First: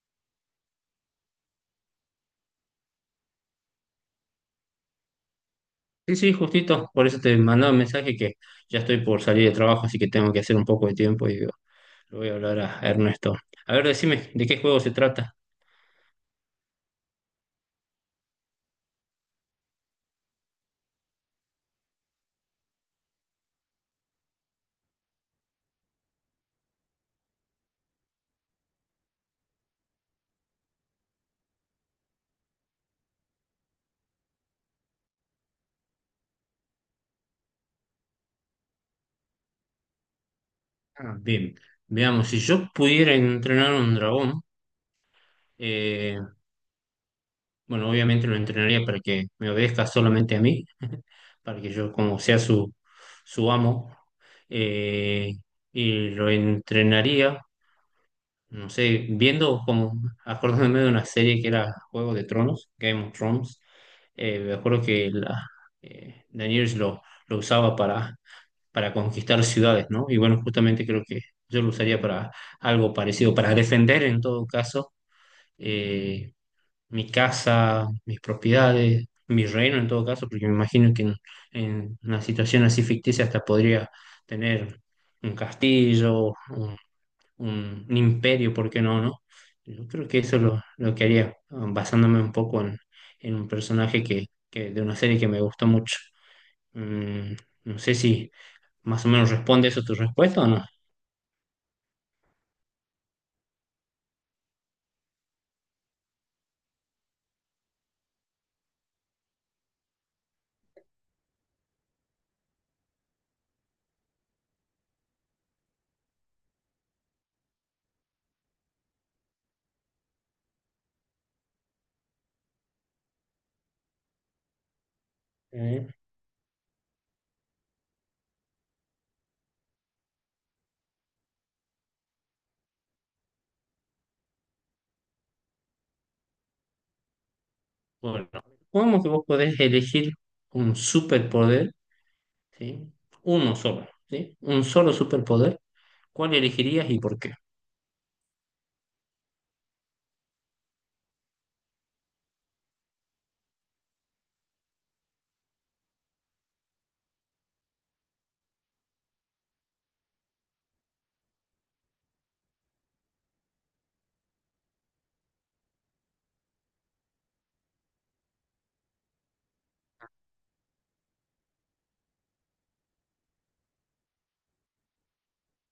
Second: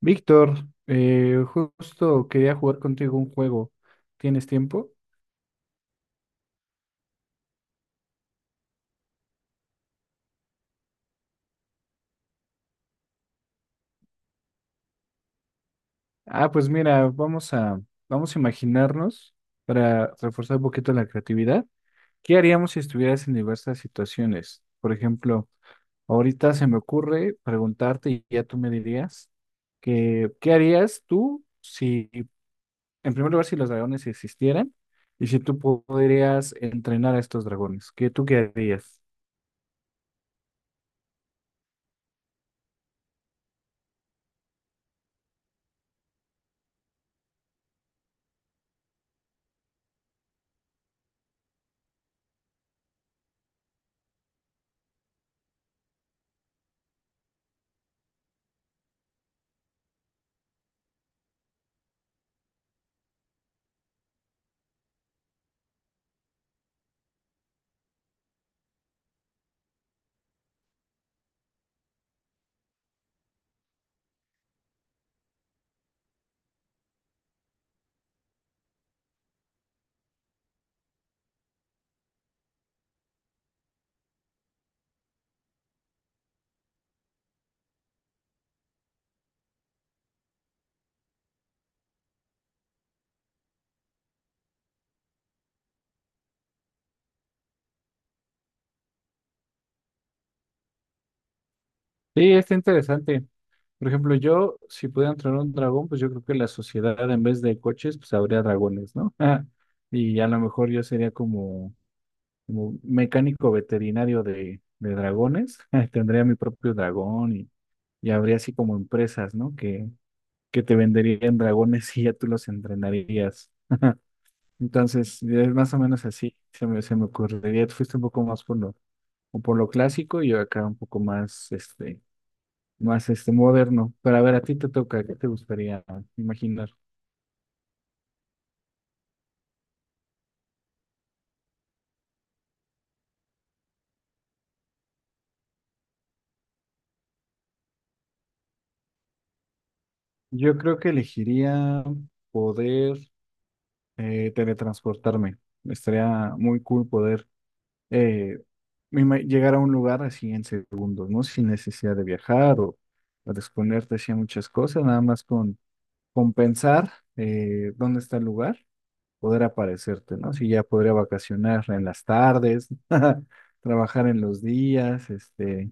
Víctor, justo quería jugar contigo un juego. ¿Tienes tiempo? Sí, sí, justito, por eso te mandaba un mensaje que ya estoy por salir de trabajo, así que tengo que hacer un poco de tiempo y digo, le voy a hablar a Ernesto. A ver, decime, ¿de qué juego se trata? Ah, pues mira, vamos a imaginarnos para reforzar un poquito la creatividad. ¿Qué haríamos si estuvieras en diversas situaciones? Por ejemplo, ahorita se me ocurre preguntarte y ya tú me dirías que, ¿qué harías tú si, en primer lugar, si los dragones existieran y si tú podrías entrenar a estos dragones? ¿Qué tú qué harías? Ah, bien, veamos, si yo pudiera entrenar un dragón, eh, bueno, obviamente lo entrenaría para que me obedezca solamente a mí, para que yo como sea su amo, eh, y lo entrenaría, no sé, acordándome de una serie que era Juego de Tronos, Game of Thrones. Me acuerdo que Daenerys lo usaba para conquistar ciudades, ¿no? Y bueno, justamente creo que yo lo usaría para algo parecido, para defender en todo caso eh, mi casa, mis propiedades, mi reino en todo caso, porque me imagino que en una situación así ficticia hasta podría tener un castillo, un imperio, ¿por qué no? Yo creo que eso es lo que haría, ah, basándome un poco en un personaje de una serie que me gustó mucho. Mm, no sé si más o menos responde eso tu respuesta o no. Sí, está interesante. Por ejemplo, yo, si pudiera entrenar un dragón, pues yo creo que la sociedad en vez de coches, pues habría dragones, ¿no? Y a lo mejor yo sería como, como mecánico veterinario de dragones. Tendría mi propio dragón y habría así como empresas, ¿no? Que te venderían dragones y ya tú los entrenarías. Entonces, es más o Eh, menos así, se me ocurriría. Tú fuiste un poco más por lo, o por lo clásico y yo acá un poco más, más moderno. Pero a ver, a ti te toca, ¿qué te gustaría imaginar? bueno, supongamos que vos podés elegir un superpoder, ¿sí? Uno solo, ¿sí? Un solo superpoder. ¿Cuál elegirías y por qué? Yo creo que elegiría poder teletransportarme. Estaría muy cool poder eh, llegar a un lugar así en segundos, ¿no? Sin necesidad de viajar o de exponerte así a muchas cosas, nada más con pensar dónde está el lugar, poder aparecerte, ¿no? Si ya podría vacacionar en las tardes, trabajar en los días,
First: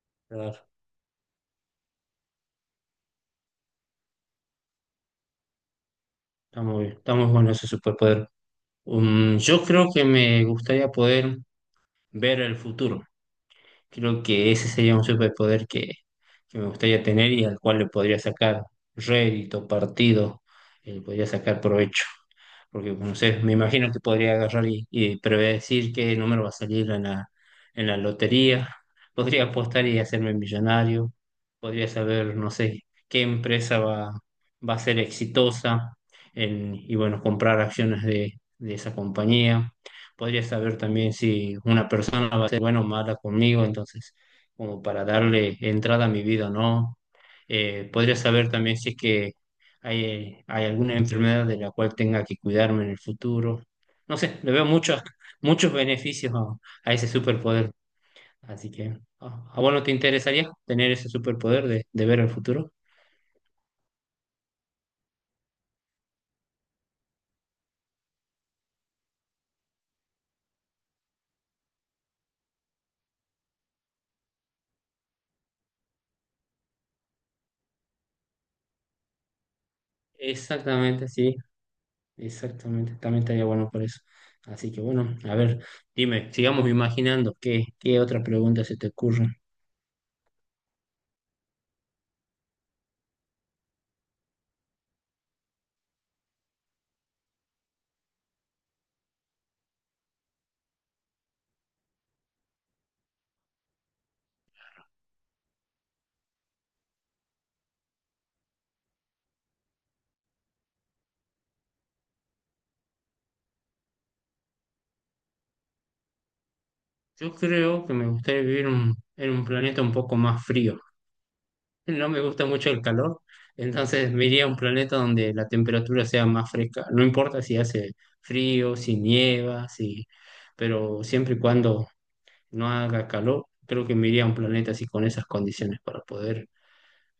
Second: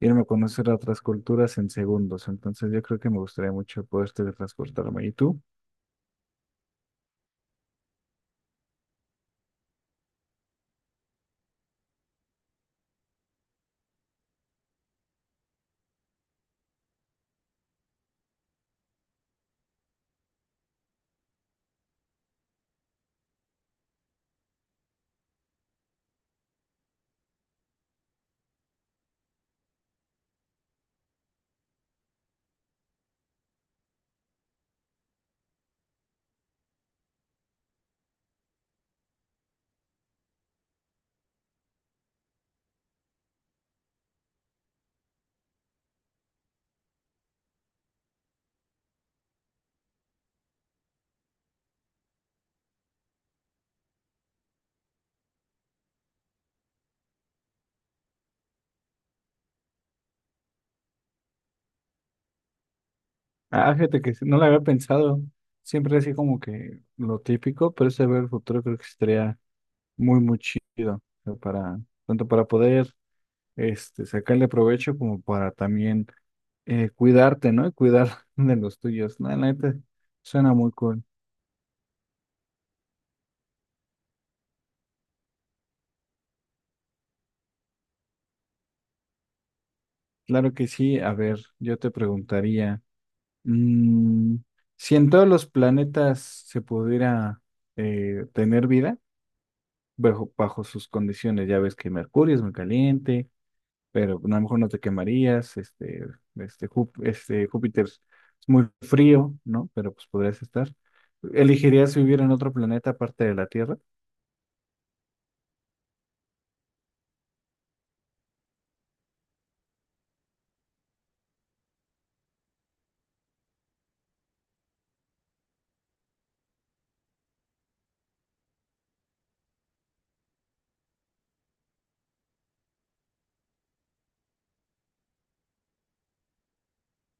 Irme a Claro. conocer a otras culturas en segundos. Entonces yo creo que me gustaría mucho poder teletransportarme. ¿Y tú? Está muy bien, está muy bueno ese superpoder. Yo creo que me gustaría poder ver el futuro. Creo que ese sería un superpoder que me gustaría tener y al cual le podría sacar rédito, partido, y le podría sacar provecho porque no sé, me imagino que podría agarrar y predecir qué número va a salir en en la lotería, podría apostar y hacerme millonario, podría saber, no sé, qué empresa va a ser exitosa y bueno, comprar acciones de esa compañía, podría saber también si una persona va a ser buena o mala conmigo, entonces, como para darle entrada a mi vida o no. Podría saber también si es que, ¿hay, hay alguna enfermedad de la cual tenga que cuidarme en el futuro? No sé, le veo muchos, muchos beneficios a ese superpoder. Así que, a vos no te interesaría tener ese superpoder de ver el futuro? Ah, fíjate que sí, no lo había pensado. Siempre así como que lo típico, pero ese ver el futuro creo que estaría muy, muy chido. O sea, para, tanto para poder sacarle provecho como para también cuidarte, ¿no? Y cuidar de los tuyos. No, la neta, suena muy cool. Exactamente, sí, exactamente. También estaría bueno por eso. Así que bueno, a ver, dime, sigamos imaginando qué, qué otra pregunta se te ocurre. Claro que sí. A ver, yo te preguntaría. Mm, si en todos los planetas se pudiera tener vida, bajo sus condiciones, ya ves que Mercurio es muy caliente, pero a lo mejor no te quemarías, este Júpiter es muy frío, ¿no? Pero pues podrías estar. ¿Elegirías vivir en otro planeta aparte de la Tierra? Yo creo que me gustaría vivir en un planeta un poco más frío. No me gusta mucho el calor, entonces me iría a un planeta donde la temperatura sea más fresca. No importa si hace frío, si nieva, si... pero siempre y cuando no haga calor, creo que me iría a un planeta así con esas condiciones para poder...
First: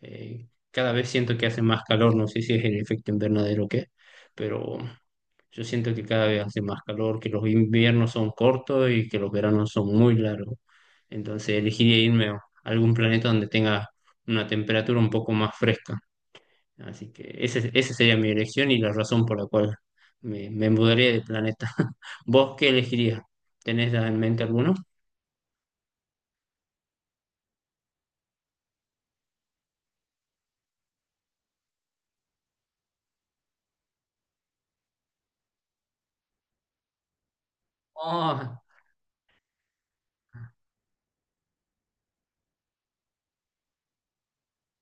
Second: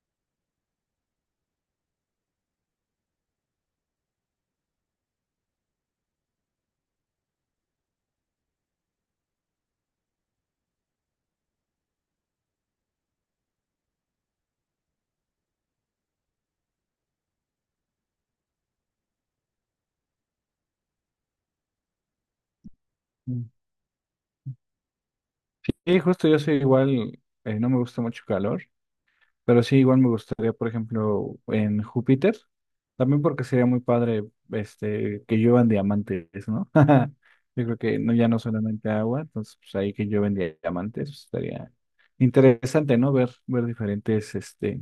cada vez siento que hace más calor, no sé si es el efecto invernadero o qué, pero yo siento que cada vez hace más calor, que los inviernos son cortos y que los veranos son muy largos. Entonces elegiría irme a algún planeta donde tenga una temperatura un poco más fresca. Así que esa sería mi elección y la razón por la cual me mudaría de planeta. ¿Vos qué elegirías? Mm. ¿Tenés en mente alguno? Y justo yo soy igual, no me gusta mucho calor, pero sí, igual me gustaría, por ejemplo, en Júpiter, también porque sería muy padre que lluevan diamantes, ¿no? Yo creo que no, ya no Ah, solamente agua, entonces pues, ahí que llueven diamantes, pues, estaría interesante, ¿no? Ver, ver diferentes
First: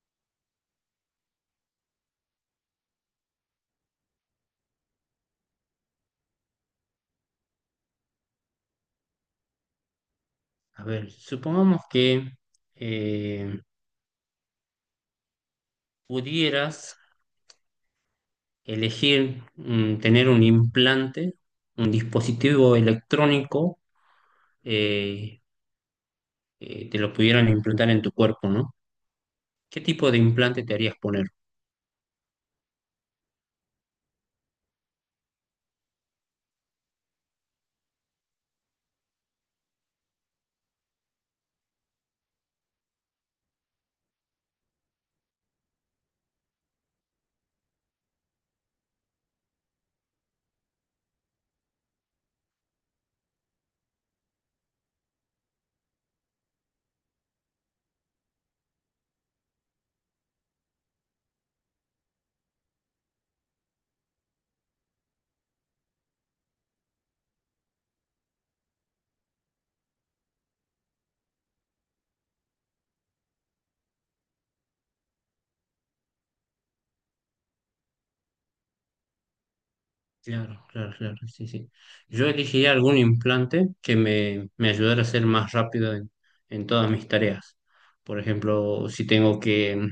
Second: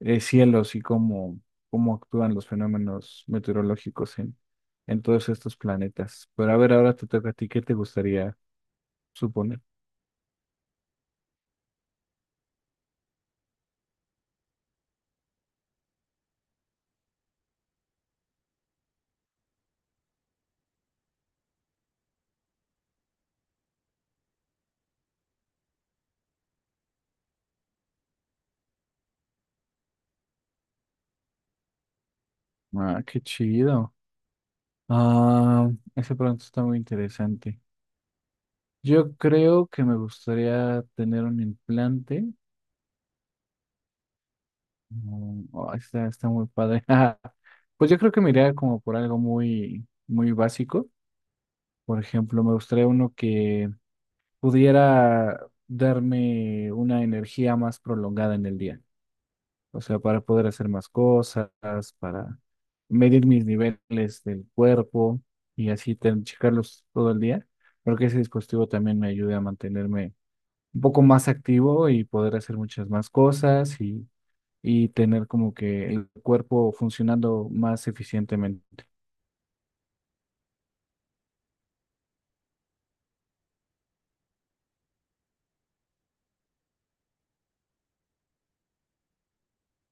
cielos y cómo, cómo actúan los fenómenos meteorológicos en todos estos planetas. Pero a ver, ahora te toca a ti, ¿qué te gustaría suponer? a ver, supongamos que eh, pudieras elegir tener un implante, un dispositivo electrónico eh, te lo pudieran implantar en tu cuerpo, ¿no? ¿Qué tipo de implante te harías poner? Ah, qué chido. Ah, ese pronto está muy interesante. Yo creo que me gustaría tener un implante. Oh, está, está muy padre. Pues yo creo que me iría como por algo muy, muy básico. Por ejemplo, me gustaría uno que pudiera darme una energía más prolongada en el día. O sea, para poder hacer más cosas, para medir mis niveles del cuerpo y así checarlos todo el día. Creo que ese dispositivo también me ayude a mantenerme un poco más activo y poder hacer muchas más cosas y tener como que el cuerpo funcionando más eficientemente. Claro, claro, claro, sí, sí. Yo elegiría algún implante que me ayudara a ser más rápido en todas mis tareas. Por ejemplo, si tengo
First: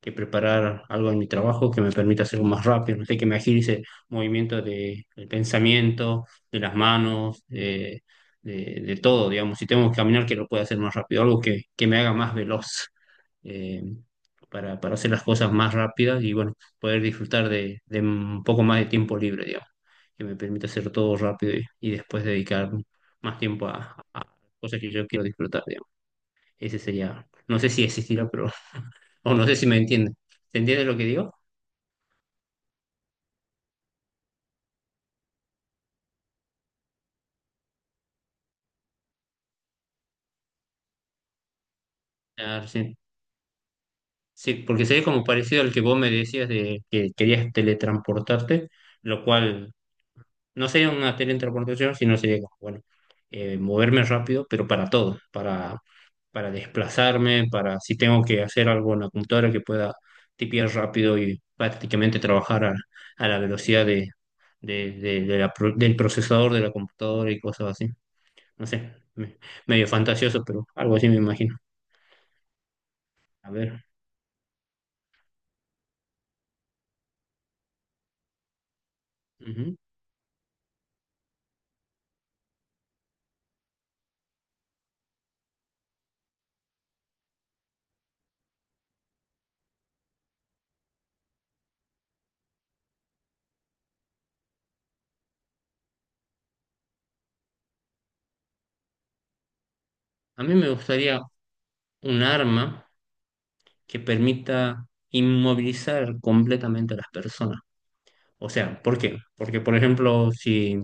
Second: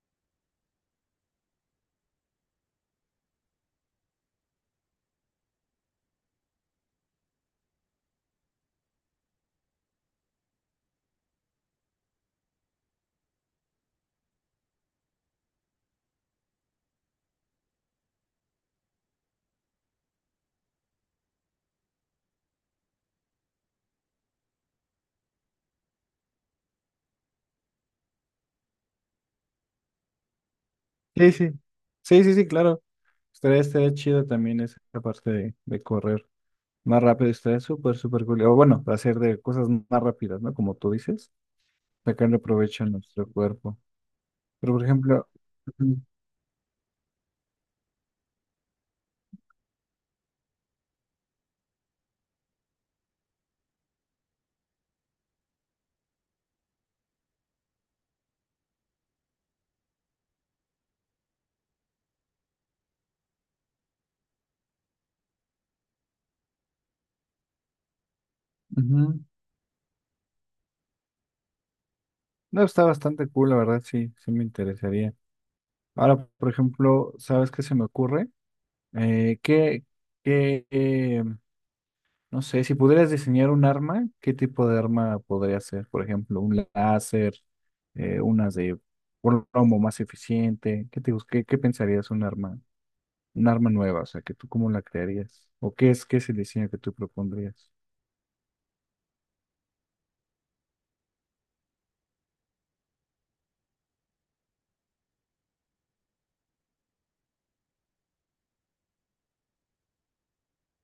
que preparar algo en mi trabajo que me permita hacerlo más rápido, no sé, que me agilice movimientos de, del pensamiento, de las manos, de todo, digamos. Si tengo que caminar, que lo pueda hacer más rápido, algo que me haga más veloz. eh, para hacer las cosas más rápidas y bueno, poder disfrutar de un poco más de tiempo libre, digamos, que me permite hacer todo rápido y después dedicar más tiempo a cosas que yo quiero disfrutar, digamos. Ese sería, no sé si existirá, pero, o no sé si me entiende. ¿Se entiende lo que Sí, digo? sí. Sí, sí, sí, claro. Estaría, estaría chido también esa parte de correr más rápido. Estaría súper, súper cool. O bueno, hacer de cosas más rápidas, ¿no? Como tú dices, sacarle Ah, provecho a sí, nuestro cuerpo. sí, Pero, porque por sería como ejemplo, parecido al que ujú, vos me decías de que querías teletransportarte, lo cual no sería una teletransportación, sino sería como, bueno, moverme rápido, pero para todo, para desplazarme, para si tengo que hacer algo en la computadora que pueda tipear rápido y prácticamente trabajar a la velocidad de la del procesador de la computadora y cosas así. No sé, ujú. me- medio fantasioso, pero algo así me imagino. No, está bastante cool, A la verdad, ver, sí, sí me interesaría. Ahora, por ejemplo, ¿sabes qué se me ocurre? Eh, ujú. ¿qué, qué, eh, no sé, si pudieras diseñar un arma, ¿qué tipo de arma podría ser? Por ejemplo, un láser, unas de plomo más eficiente. ¿Qué te, qué, qué pensarías un arma nueva? O sea, ¿que tú cómo la crearías? ¿O qué es el diseño que tú propondrías? A mí me gustaría un arma que permita inmovilizar completamente a las personas. O sea, ¿por qué? Porque, por ejemplo, si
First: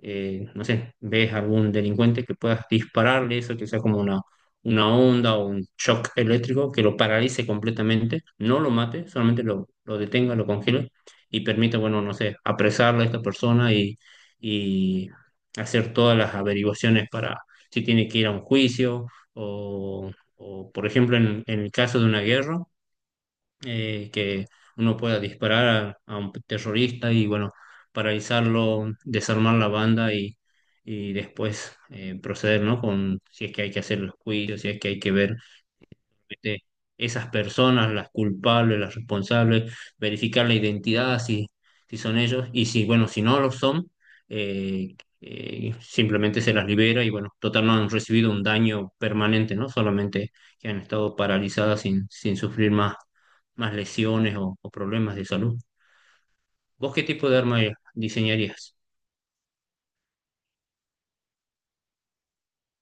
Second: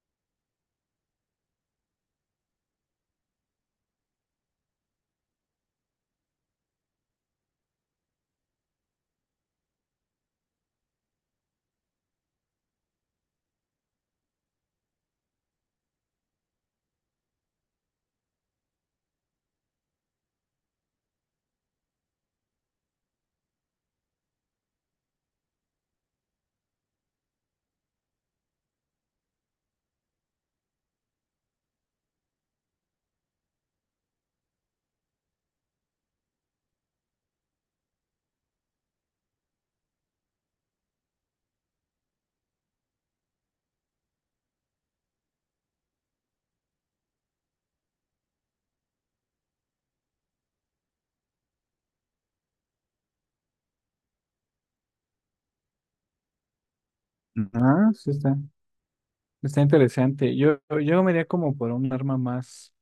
no sé, ves algún delincuente que puedas dispararle eso, que sea como una onda o un shock eléctrico que lo paralice completamente, no lo mate, solamente lo detenga, lo congele y permita, bueno, no sé, apresarle a esta persona y hacer todas las averiguaciones para si tiene que ir a un juicio o, o, por ejemplo, en el caso de una guerra que uno pueda disparar a un terrorista y bueno, paralizarlo, desarmar la banda y después proceder, ¿no? Con si es que hay que hacer los juicios, si es que hay que ver este, esas personas, las culpables, las responsables, verificar la identidad si, si son ellos y si, bueno, si no lo son, eh, simplemente se las libera y, bueno, total no han recibido un daño permanente, ¿no? Solamente que han estado paralizadas sin, sin sufrir más, más lesiones o problemas de salud. ¿Vos qué tipo de arma Ah, sí está, diseñarías? está interesante. Yo me iría como por un arma más,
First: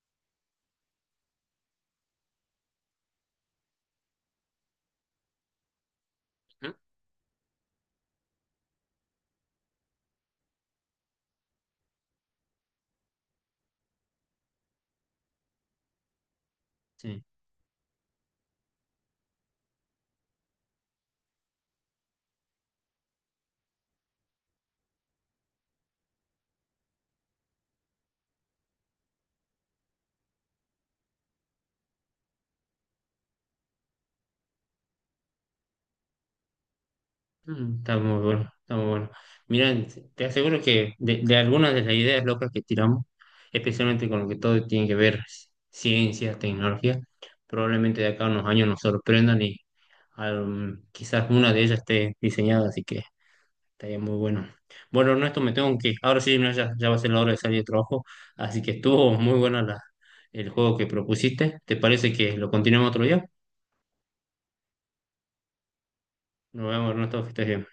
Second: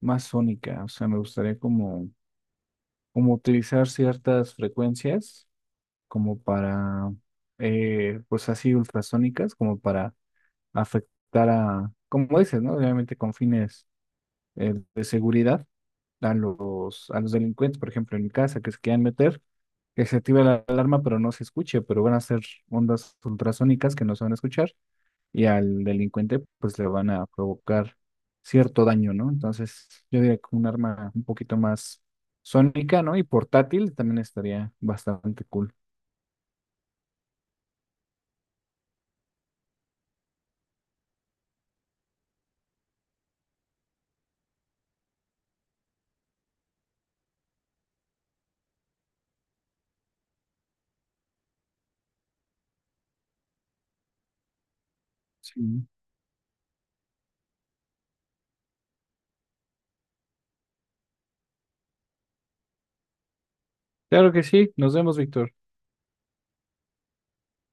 más sónica. O sea, me gustaría como, como utilizar ciertas frecuencias, como Ujú. para, pues así ultrasónicas, como para afectar a, como dices, ¿no? Obviamente con fines de seguridad a Sí. los delincuentes, por ejemplo, en mi casa, que se quieran meter, que se active la alarma, pero no se escuche, pero van a ser ondas ultrasónicas que no se van a escuchar y al delincuente, pues le van a provocar cierto daño, ¿no? Entonces, yo diría que un arma un poquito más sónica, ¿no? Y portátil también estaría bastante cool. Mm, está muy bueno, está muy bueno. Mira, te aseguro que de algunas de las ideas locas que tiramos, especialmente con lo que todo tiene que ver ciencia, tecnología, probablemente de acá a unos años nos sorprendan y quizás una de ellas esté diseñada, así que estaría muy bueno. Bueno, Ernesto, me tengo Sí. que ir. Ahora sí, no, ya, ya va a ser la hora de salir de trabajo, así que estuvo muy buena el juego que propusiste. ¿Te parece que lo continuemos otro día? Claro que sí. Nos vemos, Víctor. Nos vemos, Ernesto, que estés bien.